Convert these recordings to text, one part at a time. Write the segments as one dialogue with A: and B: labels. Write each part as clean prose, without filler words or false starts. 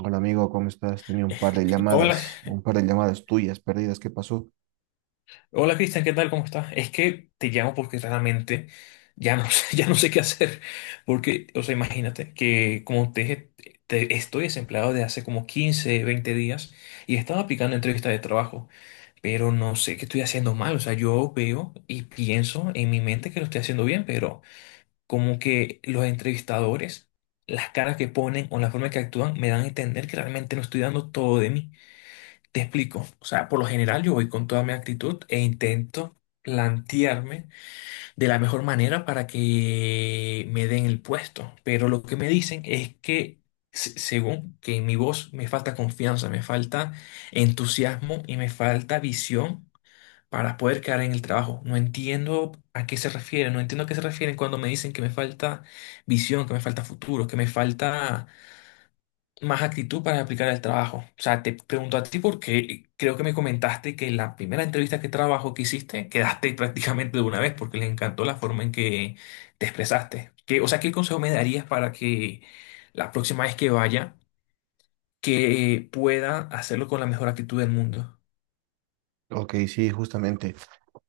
A: Hola amigo, ¿cómo estás? Tenía un par de
B: Hola,
A: llamadas, un par de llamadas tuyas perdidas. ¿Qué pasó?
B: hola Cristian, ¿qué tal? ¿Cómo estás? Es que te llamo porque realmente ya no sé, ya no sé qué hacer. Porque, o sea, imagínate que como te dije, estoy desempleado de hace como 15, 20 días y estaba aplicando entrevistas de trabajo, pero no sé qué estoy haciendo mal. O sea, yo veo y pienso en mi mente que lo estoy haciendo bien, pero como que los entrevistadores, las caras que ponen o la forma que actúan me dan a entender que realmente no estoy dando todo de mí. Te explico. O sea, por lo general yo voy con toda mi actitud e intento plantearme de la mejor manera para que me den el puesto. Pero lo que me dicen es que, según que en mi voz me falta confianza, me falta entusiasmo y me falta visión para poder quedar en el trabajo. No entiendo a qué se refieren, no entiendo a qué se refieren cuando me dicen que me falta visión, que me falta futuro, que me falta más actitud para aplicar el trabajo. O sea, te pregunto a ti porque creo que me comentaste que en la primera entrevista que trabajo que hiciste, quedaste prácticamente de una vez porque les encantó la forma en que te expresaste. O sea, ¿qué consejo me darías para que la próxima vez que vaya, que pueda hacerlo con la mejor actitud del mundo?
A: Ok, sí, justamente.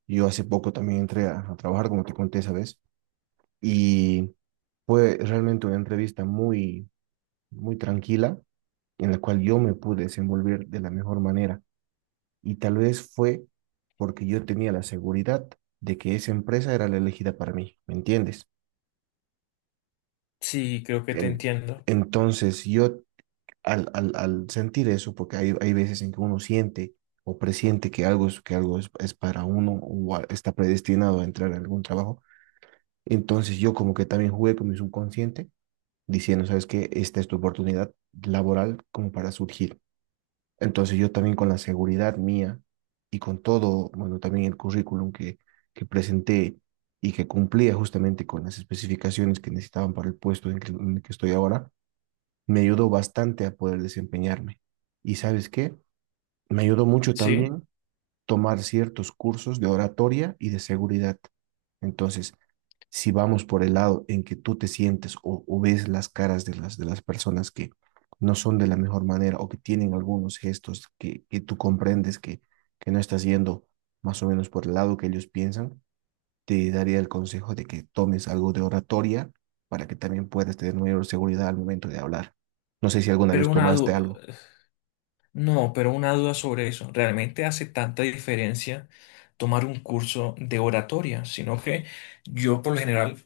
A: Yo hace poco también entré a trabajar, como te conté esa vez, y fue realmente una entrevista muy, muy tranquila, en la cual yo me pude desenvolver de la mejor manera. Y tal vez fue porque yo tenía la seguridad de que esa empresa era la elegida para mí, ¿me entiendes?
B: Sí, creo que te
A: En-
B: entiendo.
A: entonces yo al sentir eso, porque hay veces en que uno siente o presiente que algo es, que algo es para uno o está predestinado a entrar en algún trabajo, entonces yo como que también jugué con mi subconsciente diciendo, ¿sabes qué? Esta es tu oportunidad laboral como para surgir. Entonces yo también con la seguridad mía y con todo, bueno, también el currículum que presenté y que cumplía justamente con las especificaciones que necesitaban para el puesto en el que estoy ahora, me ayudó bastante a poder desempeñarme. ¿Y sabes qué? Me ayudó mucho
B: Sí,
A: también tomar ciertos cursos de oratoria y de seguridad. Entonces, si vamos por el lado en que tú te sientes o ves las caras de de las personas que no son de la mejor manera o que tienen algunos gestos que tú comprendes que no estás yendo más o menos por el lado que ellos piensan, te daría el consejo de que tomes algo de oratoria para que también puedas tener mayor seguridad al momento de hablar. No sé si alguna
B: pero
A: vez
B: una
A: tomaste
B: duda,
A: algo.
B: no, pero una duda sobre eso. ¿Realmente hace tanta diferencia tomar un curso de oratoria? Sino que yo por lo general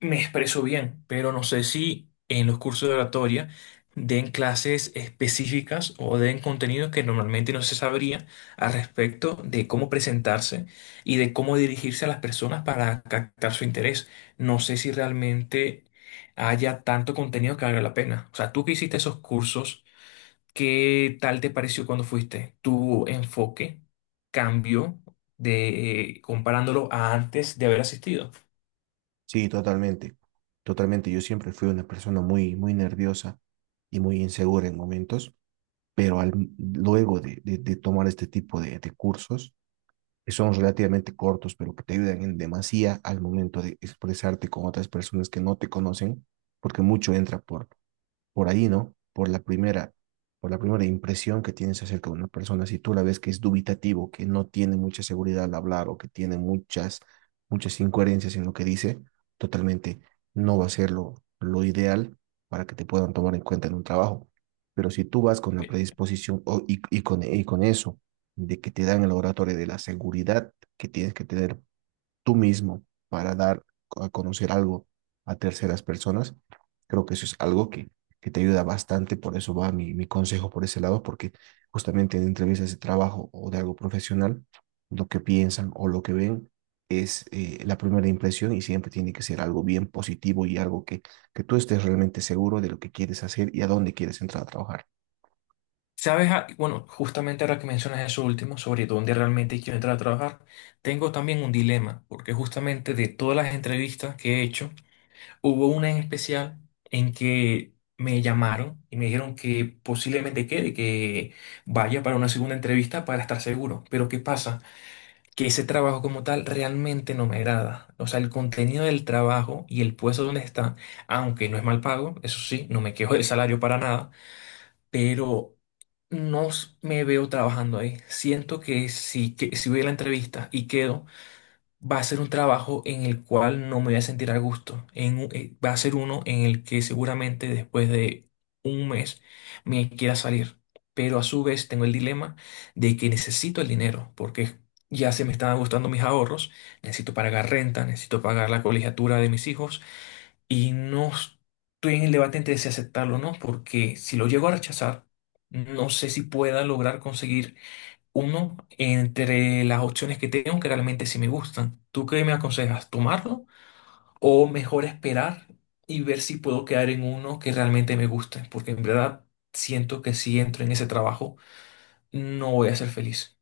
B: me expreso bien, pero no sé si en los cursos de oratoria den clases específicas o den contenido que normalmente no se sabría al respecto de cómo presentarse y de cómo dirigirse a las personas para captar su interés. No sé si realmente haya tanto contenido que valga la pena. O sea, tú que hiciste esos cursos, ¿qué tal te pareció cuando fuiste? ¿Tu enfoque cambió de comparándolo a antes de haber asistido?
A: Sí, totalmente. Totalmente. Yo siempre fui una persona muy, muy nerviosa y muy insegura en momentos, pero luego de tomar este tipo de cursos, que son relativamente cortos, pero que te ayudan en demasía al momento de expresarte con otras personas que no te conocen, porque mucho entra por ahí, ¿no? Por la primera impresión que tienes acerca de una persona, si tú la ves que es dubitativo, que no tiene mucha seguridad al hablar o que tiene muchas, muchas incoherencias en lo que dice, totalmente no va a ser lo ideal para que te puedan tomar en cuenta en un trabajo. Pero si tú vas con la predisposición y con eso, de que te dan el laboratorio de la seguridad que tienes que tener tú mismo para dar a conocer algo a terceras personas, creo que eso es algo que te ayuda bastante, por eso va mi consejo por ese lado, porque justamente en entrevistas de trabajo o de algo profesional, lo que piensan o lo que ven es la primera impresión y siempre tiene que ser algo bien positivo y algo que tú estés realmente seguro de lo que quieres hacer y a dónde quieres entrar a trabajar.
B: Sabes, ah, bueno, justamente ahora que mencionas eso último sobre dónde realmente quiero entrar a trabajar, tengo también un dilema, porque justamente de todas las entrevistas que he hecho, hubo una en especial en que me llamaron y me dijeron que posiblemente quede, que vaya para una segunda entrevista para estar seguro. Pero ¿qué pasa? Que ese trabajo como tal realmente no me agrada. O sea, el contenido del trabajo y el puesto donde está, aunque no es mal pago, eso sí, no me quejo del salario para nada, pero no s- me veo trabajando ahí. Siento que si voy a la entrevista y quedo, va a ser un trabajo en el cual no me voy a sentir a gusto. Va a ser uno en el que seguramente después de un mes me quiera salir. Pero a su vez tengo el dilema de que necesito el dinero, porque ya se me están gustando mis ahorros, necesito pagar renta, necesito pagar la colegiatura de mis hijos. Y no estoy en el debate entre si aceptarlo o no, porque si lo llego a rechazar, no sé si pueda lograr conseguir uno entre las opciones que tengo que realmente sí me gustan. ¿Tú qué me aconsejas? ¿Tomarlo o mejor esperar y ver si puedo quedar en uno que realmente me guste? Porque en verdad siento que si entro en ese trabajo, no voy a ser feliz.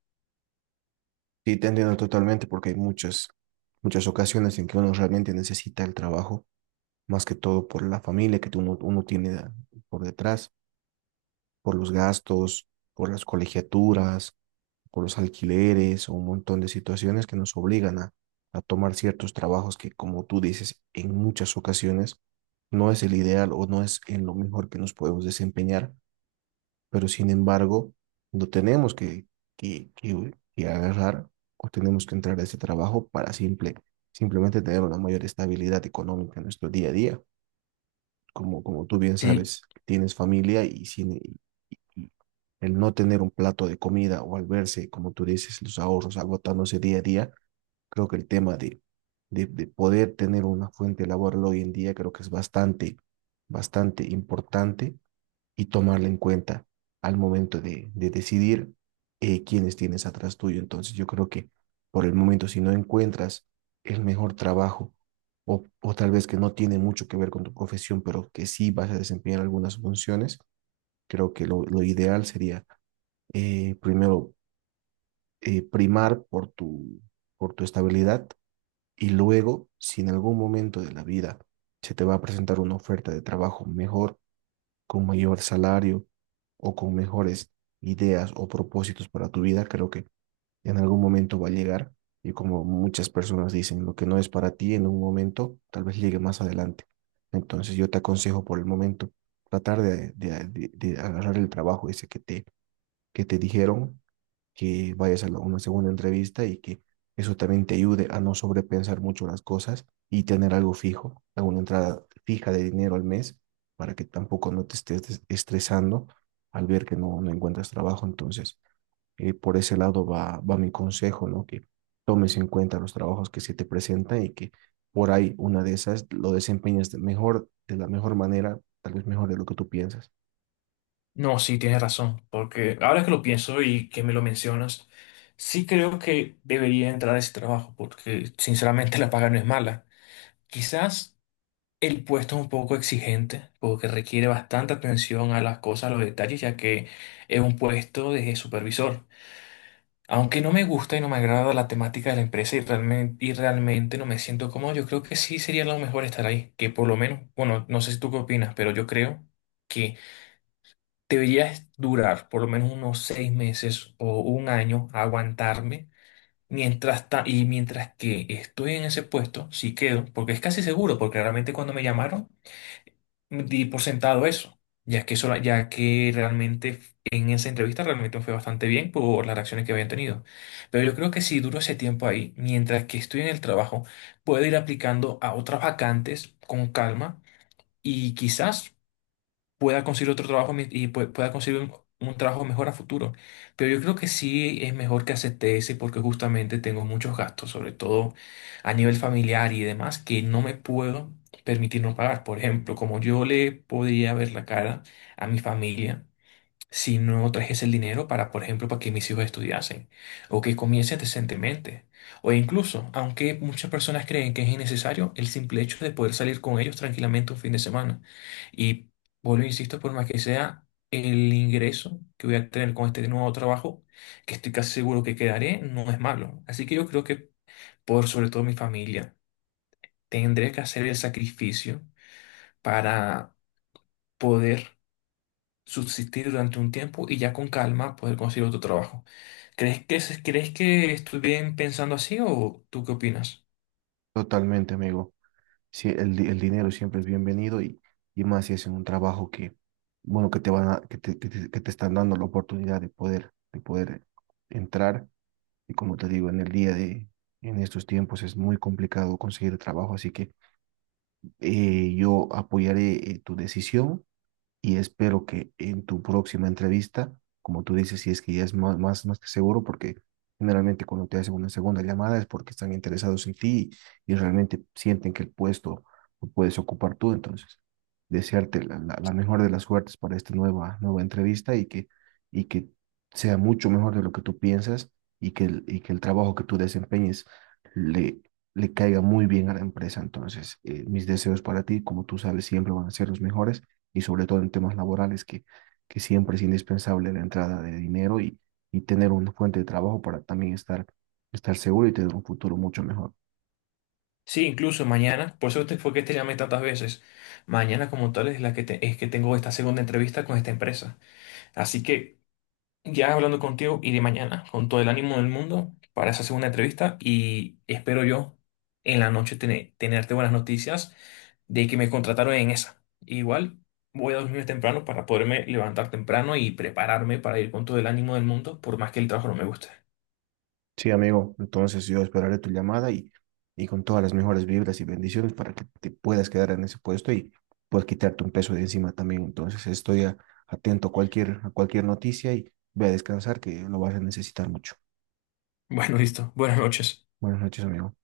A: Sí, te entiendo totalmente porque hay muchas, muchas ocasiones en que uno realmente necesita el trabajo más que todo por la familia que uno tiene por detrás, por los gastos, por las colegiaturas, por los alquileres o un montón de situaciones que nos obligan a tomar ciertos trabajos que, como tú dices, en muchas ocasiones no es el ideal o no es en lo mejor que nos podemos desempeñar, pero sin embargo, no tenemos que agarrar o tenemos que entrar a ese trabajo para simplemente tener una mayor estabilidad económica en nuestro día a día como, como tú bien
B: Si.
A: sabes, tienes familia y, sin, y el no tener un plato de comida o al verse, como tú dices, los ahorros agotándose día a día, creo que el tema de poder tener una fuente laboral hoy en día creo que es bastante, bastante importante y tomarla en cuenta al momento de decidir quiénes tienes atrás tuyo. Entonces yo creo que por el momento, si no encuentras el mejor trabajo o tal vez que no tiene mucho que ver con tu profesión, pero que sí vas a desempeñar algunas funciones, creo que lo ideal sería primero, primar por por tu estabilidad y luego, si en algún momento de la vida se te va a presentar una oferta de trabajo mejor, con mayor salario o con mejores ideas o propósitos para tu vida, creo que en algún momento va a llegar. Y como muchas personas dicen, lo que no es para ti en un momento, tal vez llegue más adelante. Entonces yo te aconsejo por el momento tratar de agarrar el trabajo ese que que te dijeron que vayas a una segunda entrevista y que eso también te ayude a no sobrepensar mucho las cosas y tener algo fijo, alguna entrada fija de dinero al mes para que tampoco no te estés estresando al ver que no encuentras trabajo. Entonces, por ese lado va mi consejo, ¿no? Que tomes en cuenta los trabajos que se te presentan y que por ahí una de esas lo desempeñes de la mejor manera, tal vez mejor de lo que tú piensas.
B: No, sí, tienes razón, porque ahora que lo pienso y que me lo mencionas, sí creo que debería entrar a ese trabajo, porque sinceramente la paga no es mala. Quizás el puesto es un poco exigente, porque requiere bastante atención a las cosas, a los detalles, ya que es un puesto de supervisor. Aunque no me gusta y no me agrada la temática de la empresa y realmente no me siento cómodo, yo creo que sí sería lo mejor estar ahí, que por lo menos, bueno, no sé si tú qué opinas, pero yo creo que deberías durar por lo menos unos 6 meses o un año, aguantarme. Mientras ta- y mientras que estoy en ese puesto, sí quedo, porque es casi seguro, porque realmente cuando me llamaron di por sentado eso, ya que realmente en esa entrevista realmente me fue bastante bien por las reacciones que habían tenido. Pero yo creo que si duro ese tiempo ahí, mientras que estoy en el trabajo, puedo ir aplicando a otras vacantes con calma y quizás pueda conseguir otro trabajo mi- y pue- pueda conseguir un trabajo mejor a futuro. Pero yo creo que sí es mejor que acepte ese porque justamente tengo muchos gastos, sobre todo a nivel familiar y demás, que no me puedo permitir no pagar. Por ejemplo, como yo le podría ver la cara a mi familia si no trajese el dinero para, por ejemplo, para que mis hijos estudiasen o que comiencen decentemente? O incluso, aunque muchas personas creen que es innecesario, el simple hecho de poder salir con ellos tranquilamente un fin de semana. Y vuelvo, e insisto, por más que sea el ingreso que voy a tener con este nuevo trabajo, que estoy casi seguro que quedaré, no es malo. Así que yo creo que por sobre todo mi familia, tendré que hacer el sacrificio para poder subsistir durante un tiempo y ya con calma poder conseguir otro trabajo. ¿Crees que, crees que estoy bien pensando así o tú qué opinas?
A: Totalmente, amigo. Sí, el dinero siempre es bienvenido y más si es en un trabajo que, bueno, que te van a, que te están dando la oportunidad de poder entrar. Y como te digo, en el día de, en estos tiempos es muy complicado conseguir trabajo, así que yo apoyaré tu decisión y espero que en tu próxima entrevista, como tú dices, si es que ya es más que seguro, porque generalmente cuando te hacen una segunda llamada es porque están interesados en ti y, realmente sienten que el puesto lo puedes ocupar tú. Entonces, desearte la mejor de las suertes para esta nueva, nueva entrevista y que sea mucho mejor de lo que tú piensas y que el trabajo que tú desempeñes le, le caiga muy bien a la empresa. Entonces, mis deseos para ti, como tú sabes, siempre van a ser los mejores y sobre todo en temas laborales, que siempre es indispensable la entrada de dinero y tener una fuente de trabajo para también estar seguro y tener un futuro mucho mejor.
B: Sí, incluso mañana, por eso fue que te llamé tantas veces. Mañana como tal es que tengo esta segunda entrevista con esta empresa. Así que ya hablando contigo iré mañana con todo el ánimo del mundo para esa segunda entrevista y espero yo en la noche tenerte buenas noticias de que me contrataron en esa. Igual voy a dormir temprano para poderme levantar temprano y prepararme para ir con todo el ánimo del mundo por más que el trabajo no me guste.
A: Sí, amigo, entonces yo esperaré tu llamada y con todas las mejores vibras y bendiciones para que te puedas quedar en ese puesto y puedas quitarte un peso de encima también. Entonces estoy atento a a cualquier noticia y ve a descansar que lo vas a necesitar mucho.
B: Bueno, listo. Buenas noches.
A: Buenas noches, amigo.